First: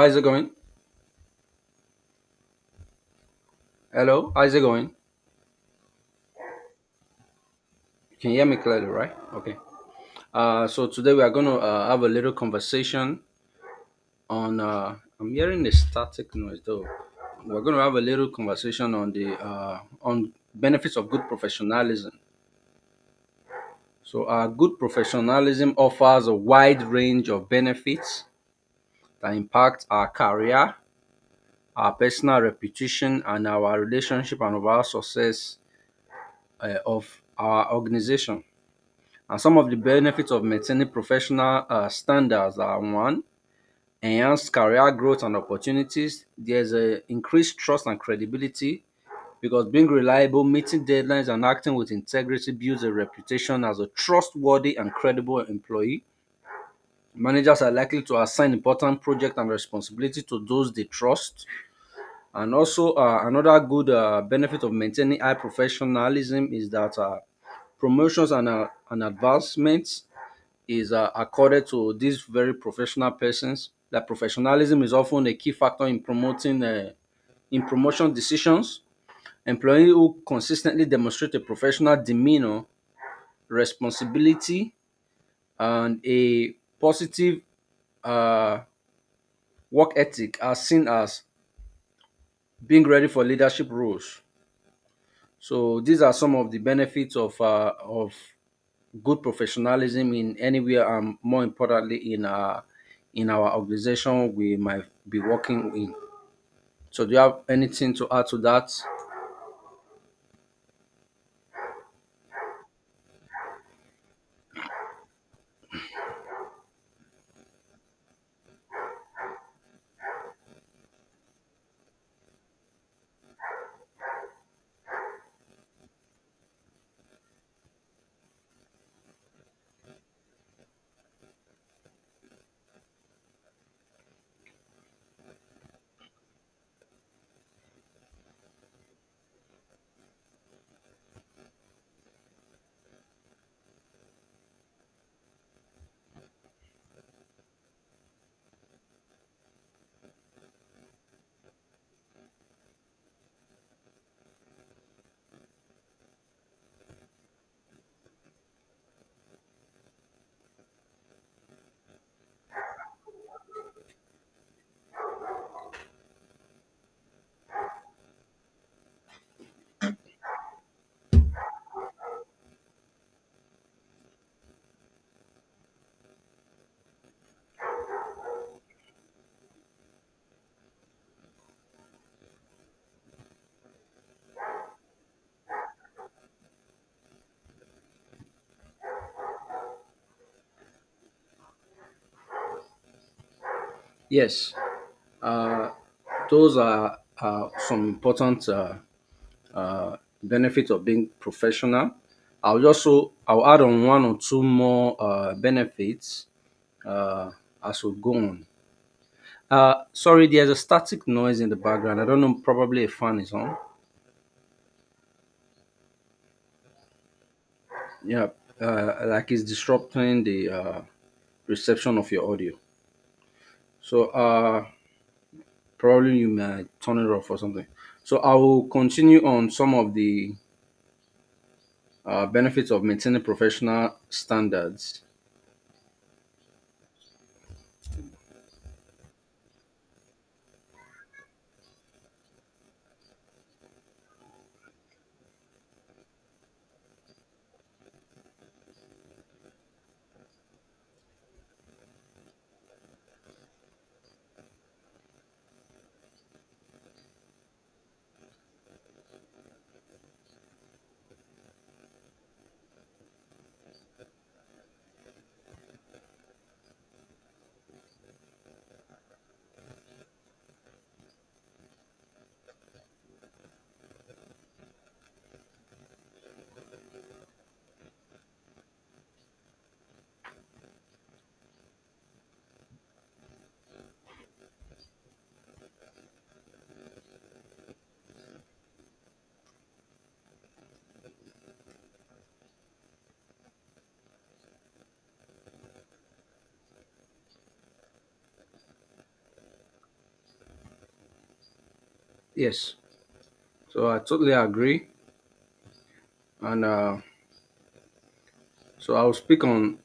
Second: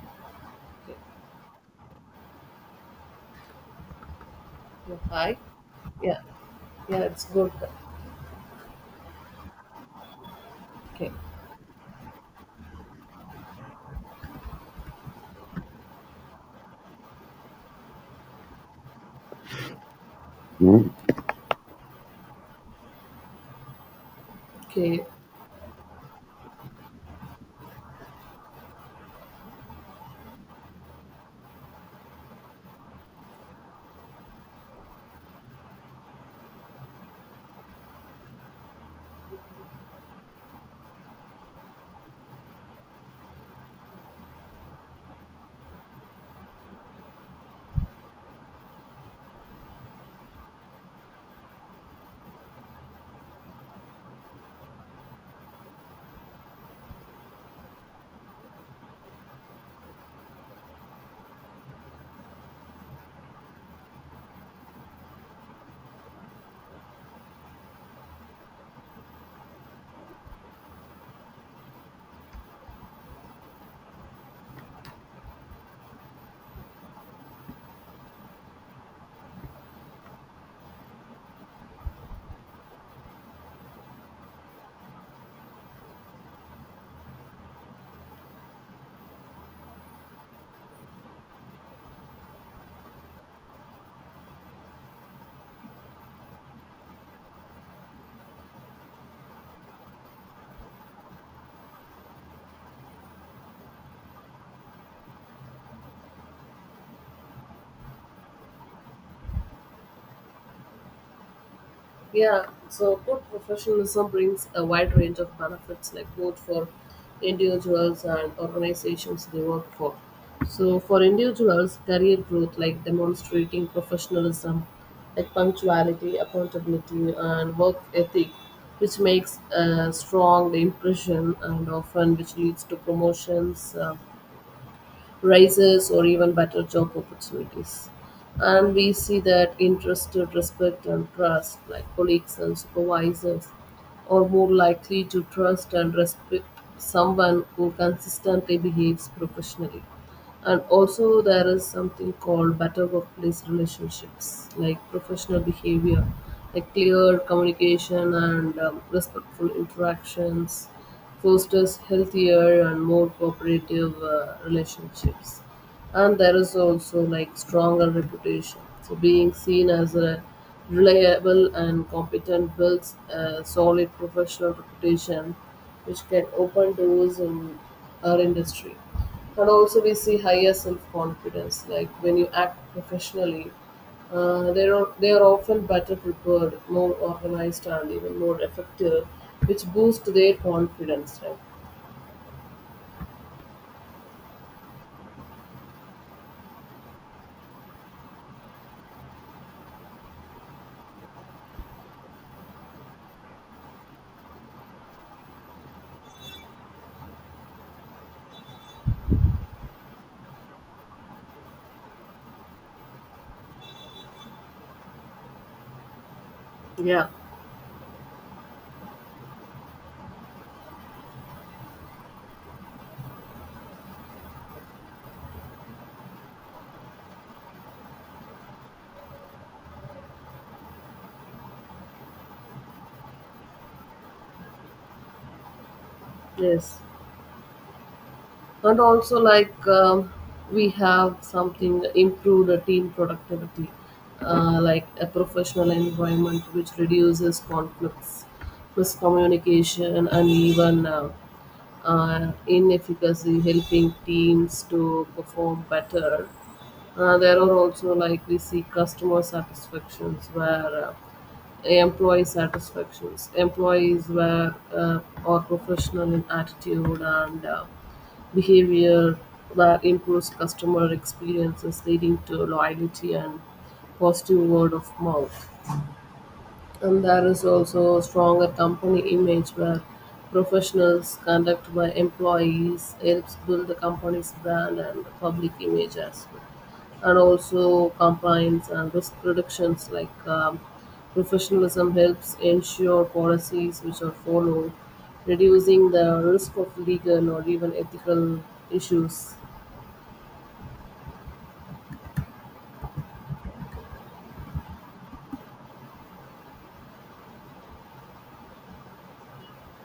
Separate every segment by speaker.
Speaker 1: How's it going?
Speaker 2: Okay.
Speaker 1: Hello, how's it going?
Speaker 2: Yeah, hi. Yeah. Yeah, it's good.
Speaker 1: You can hear me clearly, right? Okay. So
Speaker 2: Okay.
Speaker 1: today we are going to have a little conversation on. I'm hearing a static noise though. We're going to have a little conversation on the on benefits of good professionalism. Good
Speaker 2: Okay.
Speaker 1: professionalism offers a wide range of benefits that impact our career, our personal reputation, and our relationship and overall success of our organization. And some of the benefits of maintaining professional standards are one, enhanced career growth and opportunities. There's a increased trust and credibility because being reliable, meeting deadlines, and acting with integrity builds a reputation as a trustworthy and credible employee. Managers are likely to assign important projects and responsibility to those they trust. And also, another good benefit of maintaining high professionalism is that promotions and advancements is accorded to these very professional persons. That professionalism is often a key factor in promoting in promotion decisions. Employees who consistently demonstrate a professional demeanor, responsibility, and a positive uh, work ethic are seen as being ready for leadership roles. So these are some of the benefits of good professionalism in anywhere and more importantly in our organization we might be working in. So do you have anything to add to that?
Speaker 2: Yeah. So good professionalism brings a wide range of benefits, like both for individuals and organizations they work for. So for individuals, career growth, like demonstrating professionalism, like punctuality, accountability, and work ethic, which makes a strong impression and often which leads to promotions. Rises, or even better job opportunities. And we see that interested respect and trust, like colleagues and supervisors, are more likely to trust and respect someone who consistently behaves professionally. And also there is something called better workplace relationships, like professional behavior, like clear communication and respectful interactions fosters healthier and more cooperative relationships. And there is also like stronger reputation, so being seen as a reliable and competent builds a solid professional reputation which can open doors in our industry. And also we see higher self-confidence, like when you act professionally, they are often better prepared, more organized, and even more effective, which boosts their confidence, right?
Speaker 1: Yes. uh, those are some important uh, benefits of being professional. I'll also I'll add on one or two more benefits uh, as we go on. Sorry, there's a static noise in the background. I don't know, probably a fan is on.
Speaker 2: Yeah.
Speaker 1: Yeah. Like, it's disrupting the reception of your audio. So probably you may turn it off or something. So I will continue on some of the benefits of maintaining professional standards.
Speaker 2: Yes, and also like we have something improved team productivity, like a professional environment which reduces conflicts, miscommunication, and even in helping teams to perform better. There are also like we see customer satisfactions where employee satisfactions. Employees were are professional in attitude and behavior that improves customer experiences, leading to loyalty and positive word of mouth. And there is also stronger company image where professionals conduct by employees helps build the company's brand and public image as well. And also compliance and risk reductions, like professionalism helps ensure policies which are followed, reducing the risk of legal or even ethical issues.
Speaker 1: Yes. So I totally agree, and so I'll speak on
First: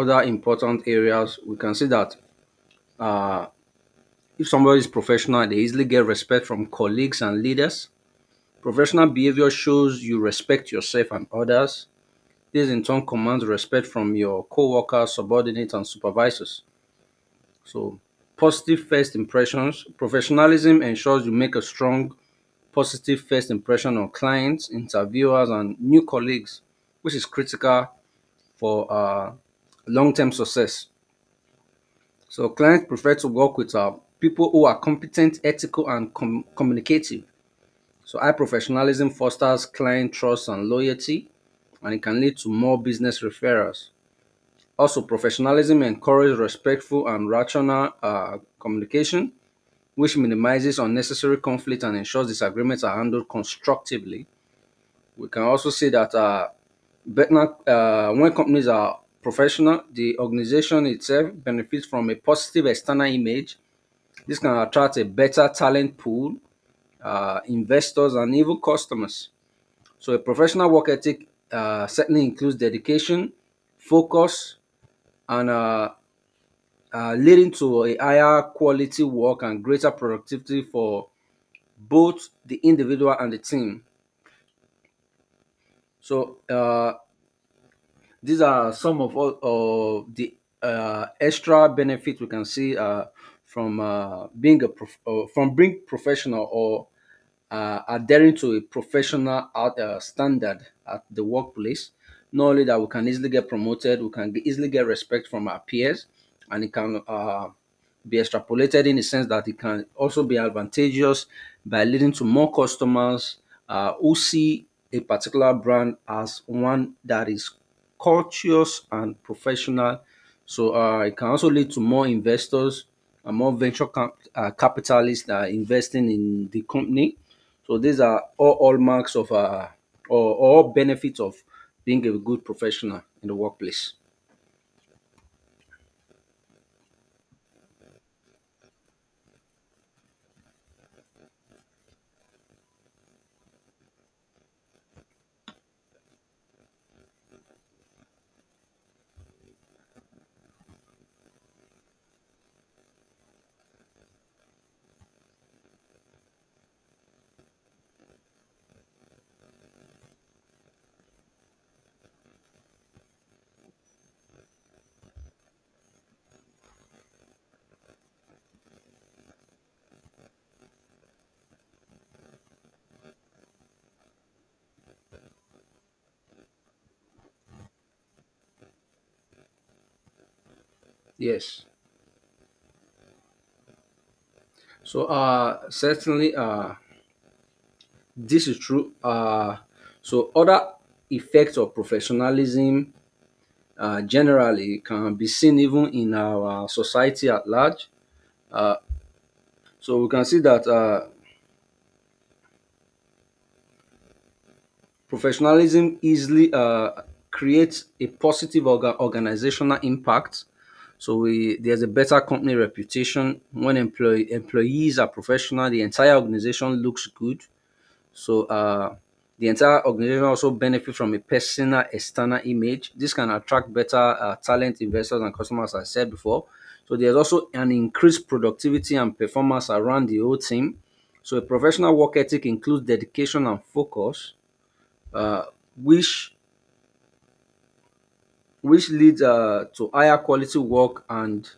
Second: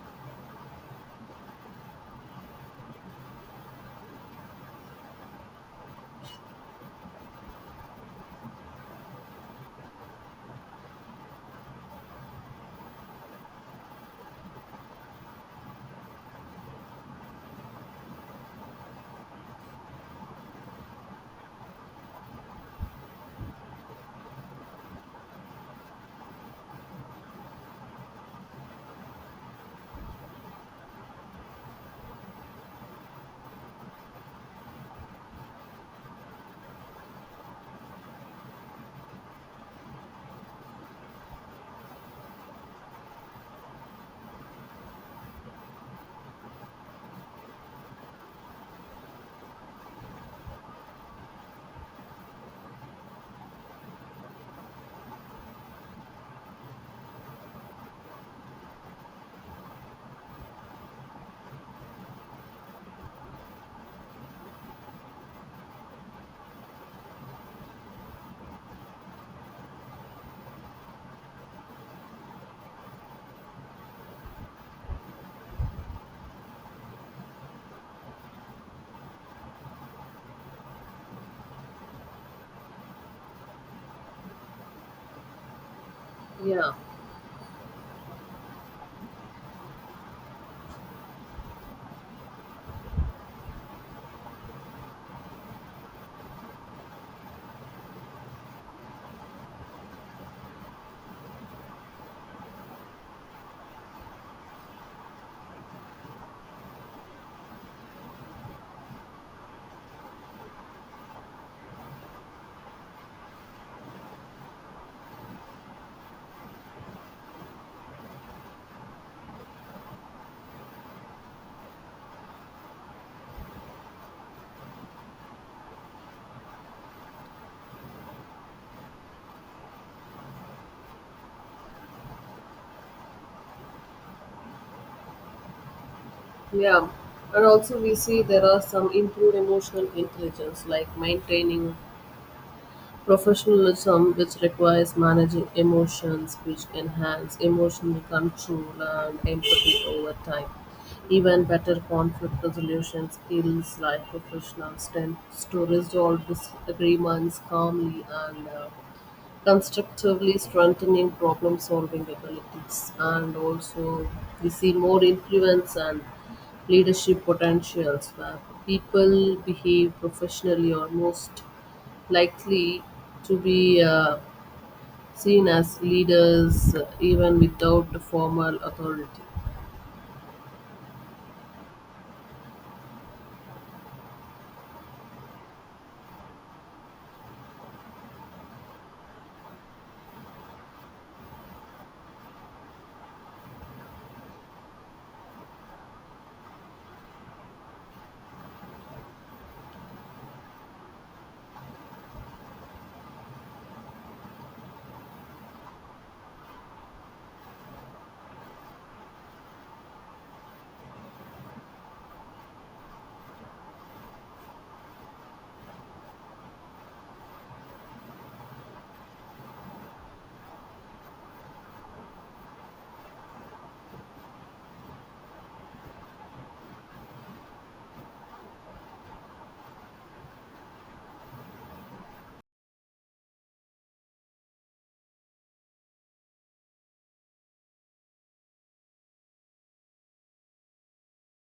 Speaker 1: other important areas. We can see that uh, if somebody is professional, they easily get respect from colleagues and leaders. Professional behavior shows you respect yourself and others. This in turn commands respect from your coworkers, subordinates, and supervisors. So, positive first impressions. Professionalism ensures you make a strong, positive first impression on clients, interviewers, and new colleagues, which is critical for long term success. So, clients prefer to work with people who are competent, ethical, and communicative. So, high professionalism fosters client trust and loyalty, and it can lead to more business referrals. Also, professionalism encourages respectful and rational communication, which minimizes unnecessary conflict and ensures disagreements are handled constructively. We can also see that Vietnam, when companies are professional, the organization itself benefits from a positive external image. This can attract a better talent pool, investors, and even customers. So, a professional work ethic certainly includes dedication, focus, and leading to a higher quality work and greater productivity for both the individual and the team. So
Speaker 2: Yeah,
Speaker 1: uh, these are some of all of the extra benefits we can see from being professional or adhering to a professional standard at the workplace. Not only that, we can easily get promoted, we can easily get respect from our peers, and it can be extrapolated in the sense that it can also be advantageous by leading to more customers who see a particular brand as one that is courteous and professional. So it can also lead to more investors and more venture capitalists that are investing in the company. So these are all hallmarks of or all benefits of being a good professional in the workplace.
Speaker 2: yeah. And also, we see there are some improved emotional intelligence, like maintaining professionalism, which requires managing emotions which enhance emotional control and empathy over time. Even better conflict resolution skills, like professionals tend to resolve disagreements calmly and constructively, strengthening problem solving abilities. And also we see more influence and leadership potentials where people behave professionally or most likely to be seen as leaders, even without the formal authority.
Speaker 1: Yes. So certainly This is true. So other effects of professionalism generally can be seen even in our society at large. So we can see that professionalism easily creates a positive organizational impact. So there's a better company reputation when employees are professional. The entire organization looks good. So the entire organization also benefit from a personal external image. This can attract better talent, investors, and customers, as I said before. So there's also an increased productivity and performance around the whole team. So a professional work ethic includes dedication and focus, uh, which which leads to higher quality work and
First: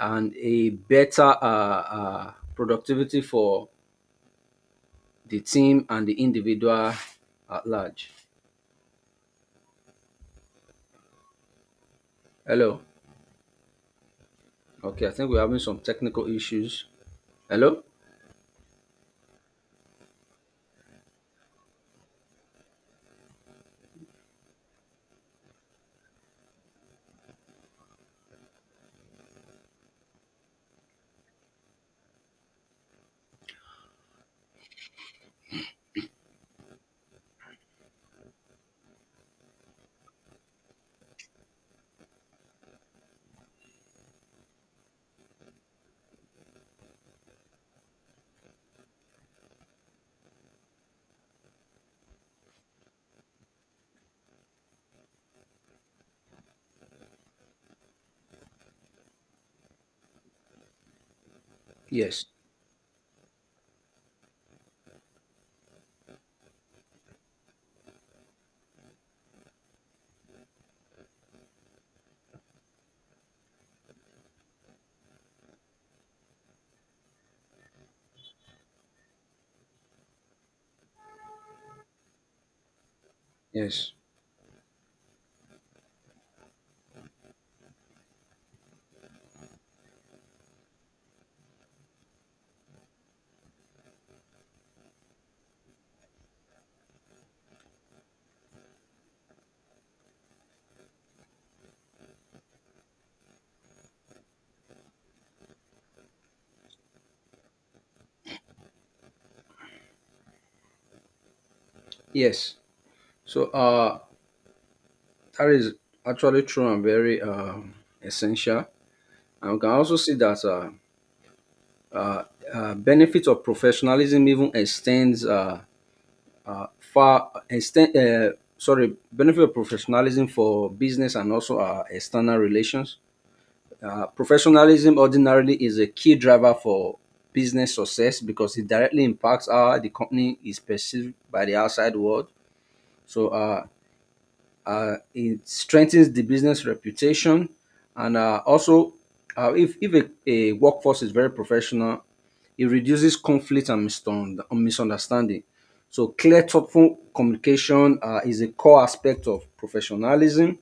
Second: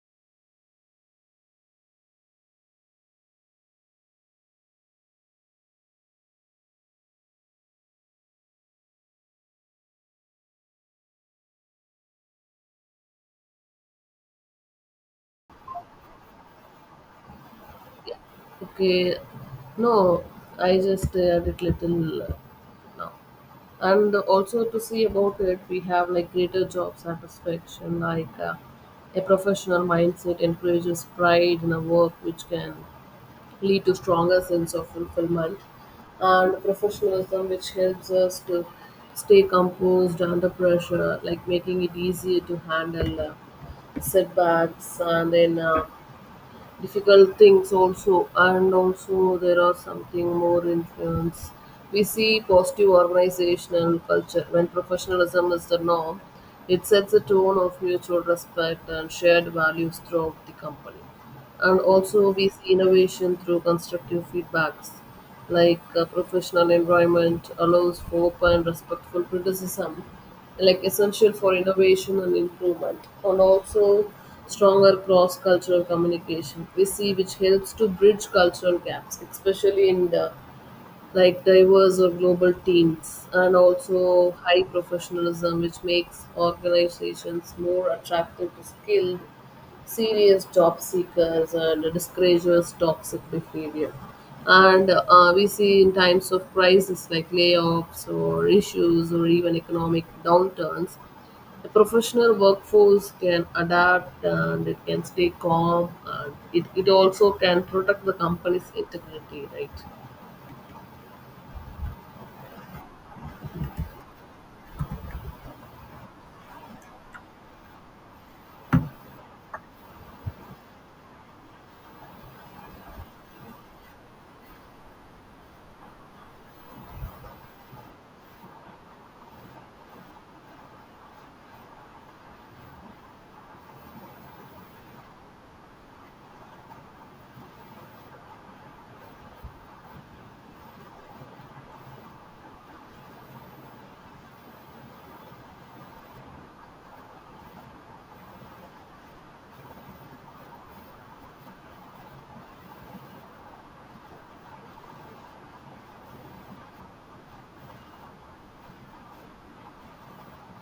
Speaker 1: a better productivity for the team and the individual at large. Hello. Okay, I think we're having some technical issues. Hello?
Speaker 2: Okay, no, I just shared it little now. And also to see about it, we have like greater job satisfaction, like a professional mindset encourages pride in a work which can lead to stronger sense of fulfillment. And professionalism which helps us to stay composed under pressure, like making it easier to handle setbacks and then difficult things also. And also there are something more influence. We see positive organizational culture when professionalism is the norm. It sets a tone of mutual respect and shared values throughout the company. And
Speaker 1: Yes.
Speaker 2: also we see innovation through constructive feedbacks, like a professional environment allows for open respectful criticism, like essential for innovation and improvement. And also stronger cross-cultural communication we see, which helps to bridge cultural gaps, especially in the like diverse or global teams. And
Speaker 1: Yes.
Speaker 2: also high professionalism which makes organizations more attractive to skilled serious job seekers and discourages toxic behavior. And we see in times of crisis, like layoffs or issues or even economic downturns, the professional workforce can adapt and it can stay calm, and it also can protect the company's integrity, right?
Speaker 1: Yes. So that is actually true and very essential. And we can also see that uh, benefit of professionalism even extends far extend sorry benefit of professionalism for business and also external relations. Professionalism ordinarily is a key driver for business success because it directly impacts how the company is perceived by the outside world. So uh, it strengthens the business reputation, and also if a workforce is very professional, it reduces conflict and misunderstanding. So clear, thoughtful communication is a core aspect of professionalism.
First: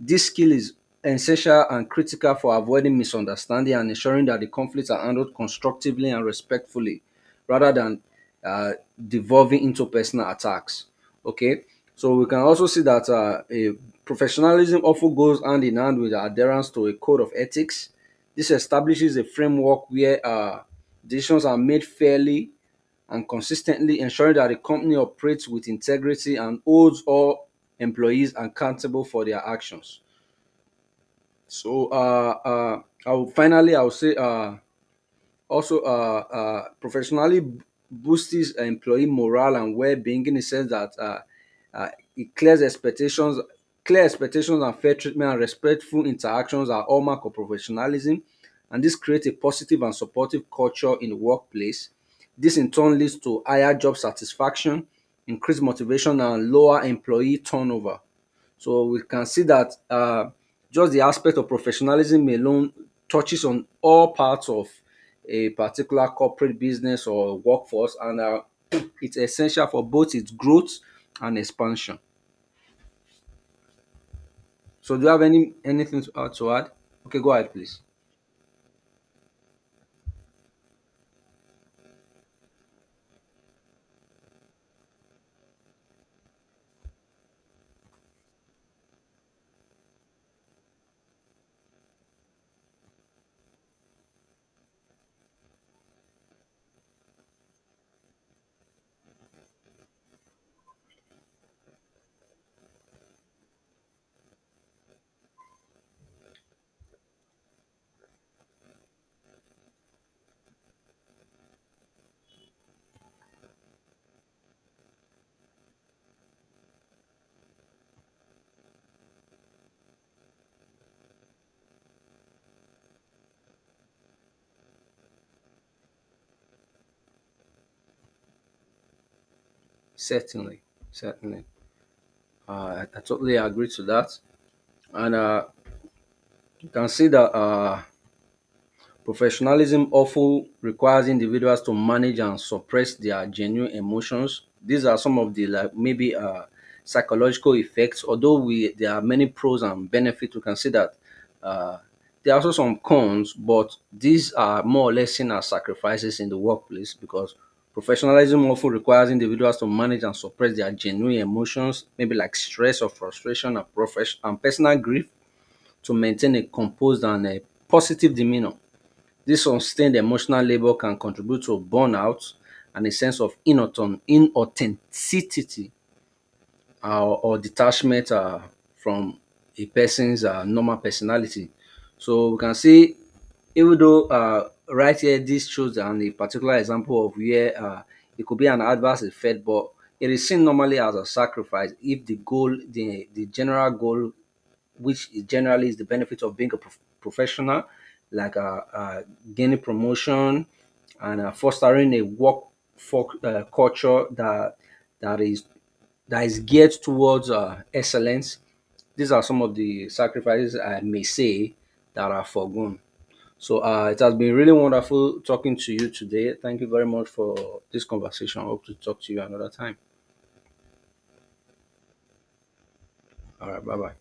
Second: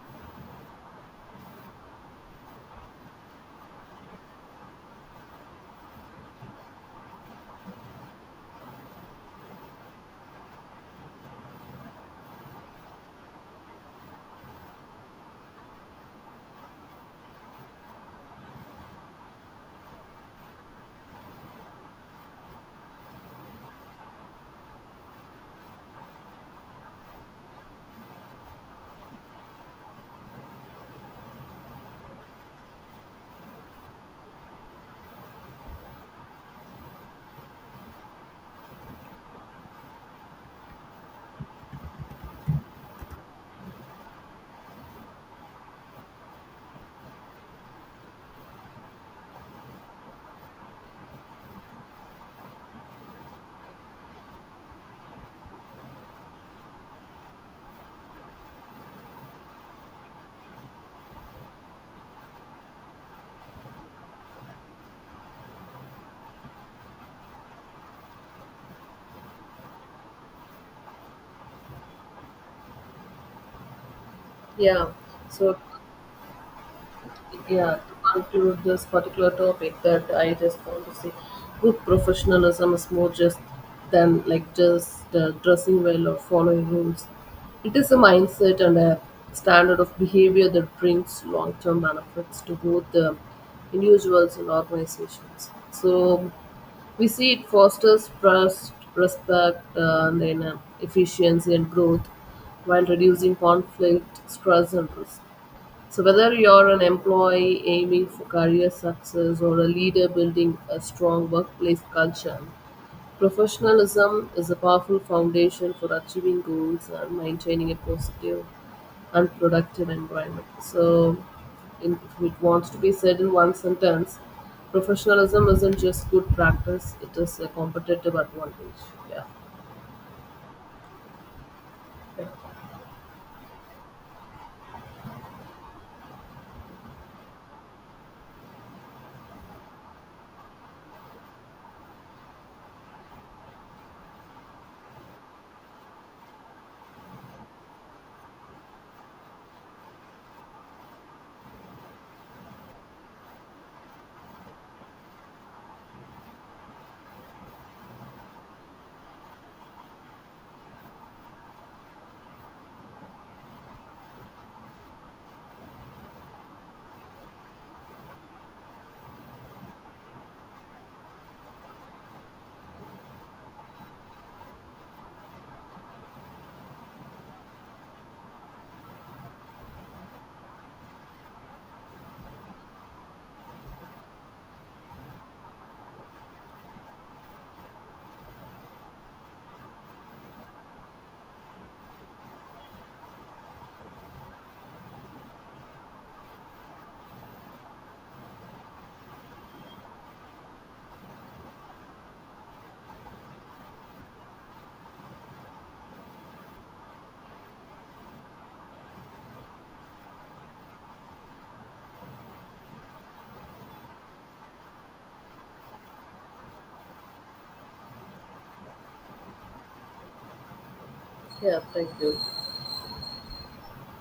Speaker 1: This skill is essential and critical for avoiding misunderstanding and ensuring that the conflicts are handled constructively and respectfully rather than uh, devolving into personal attacks. Okay, so we can also see that a professionalism often goes hand in hand with adherence to a code of ethics. This establishes a framework where decisions are made fairly and consistently, ensuring that the company operates with integrity and holds all employees accountable for their actions. I will, finally, I will say also professionally boosts employee morale and well-being, in the sense that uh, it clear expectations and fair treatment and respectful interactions are hallmark of professionalism, and this creates a positive and supportive culture in the workplace. This in turn leads to higher job satisfaction, increased motivation, and lower employee turnover. So we can see that just the aspect of professionalism alone touches on all parts of a particular corporate business or workforce, and it's essential for both its growth and expansion.
Speaker 2: Yeah.
Speaker 1: So, do you have
Speaker 2: So,
Speaker 1: anything to add? To add? Okay, go ahead, please.
Speaker 2: yeah, to conclude this particular topic, that I just want to say, good professionalism is more just than like just dressing well or following rules. It is a mindset and a standard of behavior that brings long-term benefits to both the individuals and organizations. So, we see it fosters trust, respect, and then efficiency and growth while reducing conflict, stress, and risk. So whether you're an employee aiming for career success or a leader building a strong workplace culture, professionalism is a powerful foundation for achieving goals and maintaining a positive and productive environment. So in, if it wants to be said in one sentence, professionalism isn't just good practice, it is a competitive advantage. Yeah.
Speaker 1: Certainly, certainly. I totally agree to that, and you can see that. Professionalism often requires individuals to manage and suppress their genuine emotions. These are some of the, like, maybe psychological effects. Although we there are many pros and benefits, we can see that uh, there are also some cons, but these are more or less seen as sacrifices in the workplace because professionalism often requires individuals to manage and suppress their genuine emotions, maybe like stress or frustration and personal grief, to maintain a composed and a positive demeanor. This sustained emotional labor can contribute to burnout and a sense of inauthenticity or detachment from a person's normal personality. So we can see, even though right here, this shows a particular example of where it could be an adverse effect, but it is seen normally as a sacrifice if the general goal which is generally is the benefit of being a professional, like gaining promotion and fostering a work culture that that is that is geared towards excellence. These are some of the sacrifices I may say that are foregone. So it has been really wonderful talking to you today. Thank you very much for this conversation. I hope to talk to you another time.
Speaker 2: Yeah, thank you.
Speaker 1: All right, bye bye.